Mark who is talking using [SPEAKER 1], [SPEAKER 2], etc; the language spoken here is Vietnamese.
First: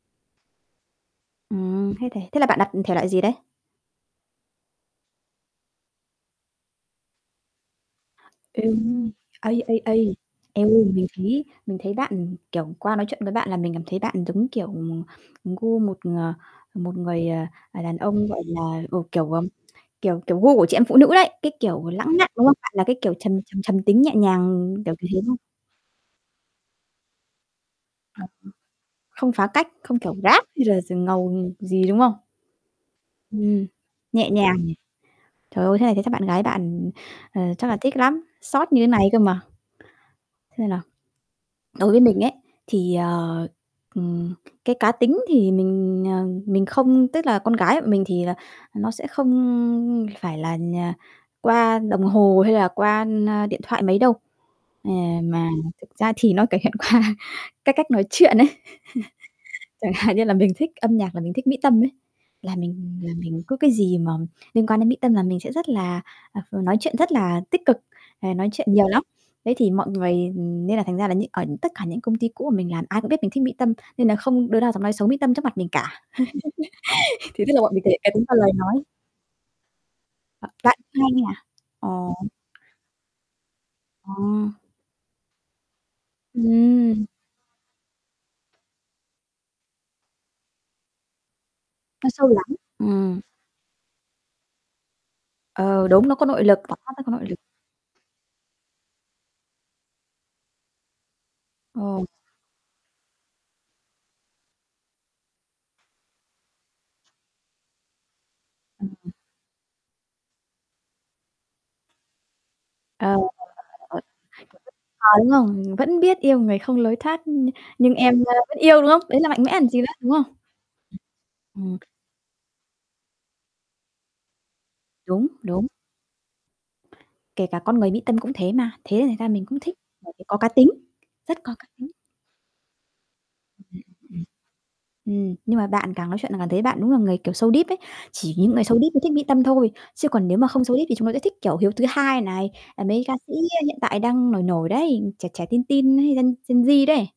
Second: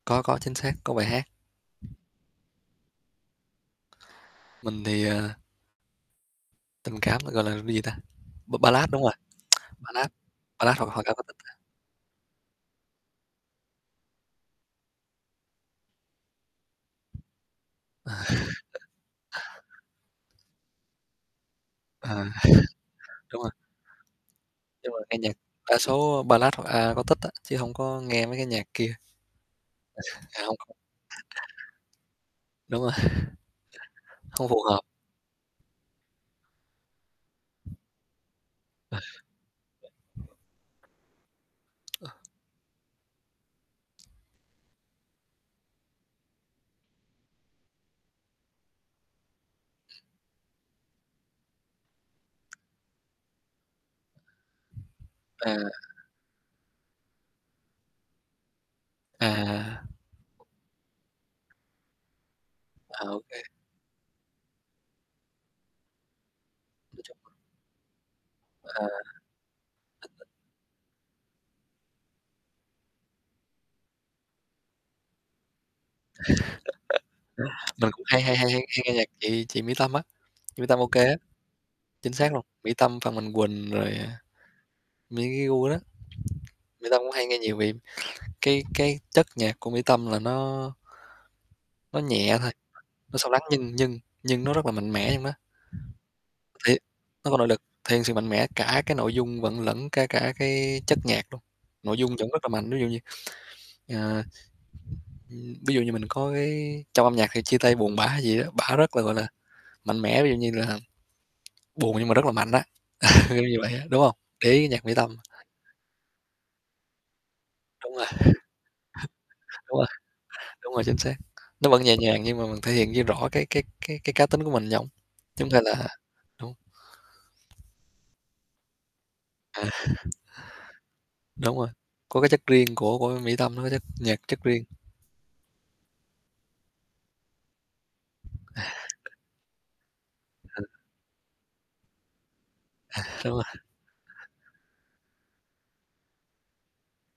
[SPEAKER 1] Có, có, chính xác, có bài hát.
[SPEAKER 2] Ừm, thế thì thế là bạn đặt, ừm, thể loại gì đấy?
[SPEAKER 1] Mình thì, ờ tình cảm ta gọi là là gì ta? B Ballad, đúng
[SPEAKER 2] Êm,
[SPEAKER 1] rồi.
[SPEAKER 2] ây, ây,
[SPEAKER 1] Ballad,
[SPEAKER 2] ây. Eo
[SPEAKER 1] Ballad
[SPEAKER 2] ơi!
[SPEAKER 1] hoặc hoặc
[SPEAKER 2] Mình
[SPEAKER 1] Acoustic.
[SPEAKER 2] thấy mình thấy bạn, ừm, kiểu, qua nói chuyện với bạn là mình cảm thấy bạn giống, kiểu, ừm, gu một ng một người, ờ, à, đàn ông, gọi là ừ, kiểu, ừm, kiểu, kiểu gu của chị em phụ nữ đấy. Cái, kiểu, lãng
[SPEAKER 1] Ờ.
[SPEAKER 2] mạn, đúng không? Bạn là cái kiểu trầm,
[SPEAKER 1] Đúng rồi.
[SPEAKER 2] trầm trầm tính nhẹ nhàng,
[SPEAKER 1] Nhưng
[SPEAKER 2] kiểu,
[SPEAKER 1] mà
[SPEAKER 2] kiểu
[SPEAKER 1] nghe
[SPEAKER 2] thế
[SPEAKER 1] nhạc,
[SPEAKER 2] hông?
[SPEAKER 1] đa số Ballad hoặc Acoustic đó, chứ hổng có
[SPEAKER 2] À,
[SPEAKER 1] nghe
[SPEAKER 2] ờ,
[SPEAKER 1] mấy cái nhạc kia.
[SPEAKER 2] không phá cách, không kiểu
[SPEAKER 1] À,
[SPEAKER 2] rap
[SPEAKER 1] hông,
[SPEAKER 2] hay
[SPEAKER 1] hông.
[SPEAKER 2] là d ngầu gì, đúng không?
[SPEAKER 1] Đúng rồi.
[SPEAKER 2] Ừm. Nhẹ
[SPEAKER 1] Không
[SPEAKER 2] nhàng
[SPEAKER 1] phù
[SPEAKER 2] nhỉ?
[SPEAKER 1] hợp.
[SPEAKER 2] Trời ơi! Thế này thế chắc bạn gái bạn, ừm, ờ, chắc là thích lắm, xót như thế
[SPEAKER 1] Ừ.
[SPEAKER 2] này cơ mà. Xem nào? Đối với
[SPEAKER 1] Ờ.
[SPEAKER 2] mình ấy, thì, ờ, ừm, cái cá tính thì mình, ờ, mình không tức là con gái bọn mình thì là, nó sẽ không phải là nh qua đồng hồ hay là qua, na, điện thoại mấy đâu. È mà
[SPEAKER 1] À.
[SPEAKER 2] thực ra thì nó có hiện qua cái cách nói chuyện ấy.
[SPEAKER 1] À!
[SPEAKER 2] Chẳng hạn như là mình thích âm nhạc là mình thích Mỹ Tâm ấy. Là mình
[SPEAKER 1] À,
[SPEAKER 2] là
[SPEAKER 1] ô kê.
[SPEAKER 2] mình cứ cái gì mà liên quan đến Mỹ Tâm là mình sẽ rất là à, nói chuyện rất
[SPEAKER 1] [unintelligible]
[SPEAKER 2] là tích cực, ờ, nói chuyện
[SPEAKER 1] À.
[SPEAKER 2] nhiều lắm. Thế thì mọi người
[SPEAKER 1] [unintelligible]
[SPEAKER 2] nên là thành ra là những ở tất cả những công ty cũ của mình làm ai cũng biết mình thích Mỹ Tâm, nên là không đứa nào dám nói xấu Mỹ Tâm trước mặt mình cả. Thì tức là bọn mình
[SPEAKER 1] Mà
[SPEAKER 2] thể
[SPEAKER 1] cũng
[SPEAKER 2] cá
[SPEAKER 1] hay
[SPEAKER 2] tính
[SPEAKER 1] hay
[SPEAKER 2] vào
[SPEAKER 1] hay hay
[SPEAKER 2] lời
[SPEAKER 1] hay hay
[SPEAKER 2] nói.
[SPEAKER 1] nghe nhạc chị chị Mỹ Tâm á.
[SPEAKER 2] Ờ,
[SPEAKER 1] Chị Mỹ
[SPEAKER 2] bạn
[SPEAKER 1] Tâm ô
[SPEAKER 2] hay
[SPEAKER 1] kê đó.
[SPEAKER 2] nghe à?
[SPEAKER 1] Chính
[SPEAKER 2] Ồ!
[SPEAKER 1] xác luôn, Mỹ Tâm, Phan Mạnh Quỳnh rồi, ờ,
[SPEAKER 2] Ồ!
[SPEAKER 1] mấy cái gu đó, Mỹ Tâm
[SPEAKER 2] Ừm!
[SPEAKER 1] cũng hay nghe nhiều vì, cái cái chất nhạc của Mỹ Tâm là nó nó
[SPEAKER 2] Nó sâu
[SPEAKER 1] nhẹ thôi,
[SPEAKER 2] lắng.
[SPEAKER 1] nó
[SPEAKER 2] Ừm.
[SPEAKER 1] sâu lắng nhưng nhưng nhưng nó rất là mạnh mẽ trong đó.
[SPEAKER 2] Ờ, đúng, nó có nội lực,
[SPEAKER 1] Thì
[SPEAKER 2] giọng hát nó có nội
[SPEAKER 1] nó
[SPEAKER 2] lực.
[SPEAKER 1] có nội lực, thêm sự mạnh mẽ, cả cái nội dung vẫn lẫn kể cả cái chất nhạc luôn. Nội
[SPEAKER 2] Ồ!
[SPEAKER 1] dung vẫn rất là mạnh ví dụ như, ờ, ừm, ví dụ như mình có cái trong âm nhạc khi chia tay buồn bã hay gì đó, bả rất là,
[SPEAKER 2] Ừm.
[SPEAKER 1] gọi là, mạnh mẽ. Ví dụ như là, buồn nhưng mà rất là mạnh đó,
[SPEAKER 2] Ờ, đại loại
[SPEAKER 1] kiểu như vậy
[SPEAKER 2] là
[SPEAKER 1] đó,
[SPEAKER 2] vậy, [unintelligible] mà
[SPEAKER 1] đúng
[SPEAKER 2] thích.
[SPEAKER 1] hông? Để ý nhạc Mỹ
[SPEAKER 2] À,
[SPEAKER 1] Tâm.
[SPEAKER 2] đúng không? Vẫn biết yêu người không lối thoát nh nhưng
[SPEAKER 1] Đúng rồi.
[SPEAKER 2] em, ơ, vẫn yêu, đúng không? Đấy là mạnh mẽ còn
[SPEAKER 1] Đúng
[SPEAKER 2] gì nữa,
[SPEAKER 1] rồi.
[SPEAKER 2] đúng không?
[SPEAKER 1] Đúng rồi, chính xác.
[SPEAKER 2] Ừm.
[SPEAKER 1] Nó
[SPEAKER 2] Ừm.
[SPEAKER 1] vẫn nhẹ nhàng nhưng mà mình thể hiện de rõ cái cái cái cái cá tính của mình trỏng.
[SPEAKER 2] Đúng,
[SPEAKER 1] Chúng ta
[SPEAKER 2] đúng.
[SPEAKER 1] là Đúng.
[SPEAKER 2] Kể cả con người Mỹ Tâm cũng thế mà, thế là thành ra mình cũng
[SPEAKER 1] À
[SPEAKER 2] thích, bởi vì có cá tính, rất có
[SPEAKER 1] Đúng
[SPEAKER 2] cá
[SPEAKER 1] rồi,
[SPEAKER 2] tính.
[SPEAKER 1] có cái chất riêng của của Mỹ Tâm, nó có chất nhạc, chất riêng.
[SPEAKER 2] [unintelligible] Ừm, nhưng mà bạn càng nói chuyện là càng thấy bạn đúng là người kiểu so deep ấy. Chỉ những người so deep mới thích Mỹ tâm thôi. Chứ còn nếu mà
[SPEAKER 1] Ờ.
[SPEAKER 2] không so deep thì chúng nó sẽ thích kiểu HIEUTHUHAI này, à, mấy ca sĩ,
[SPEAKER 1] Đúng rồi.
[SPEAKER 2] ơ, hiện tại đang nổi nổi đấy, trẻ trẻ, teen teen hay Gen Gen Z đấy.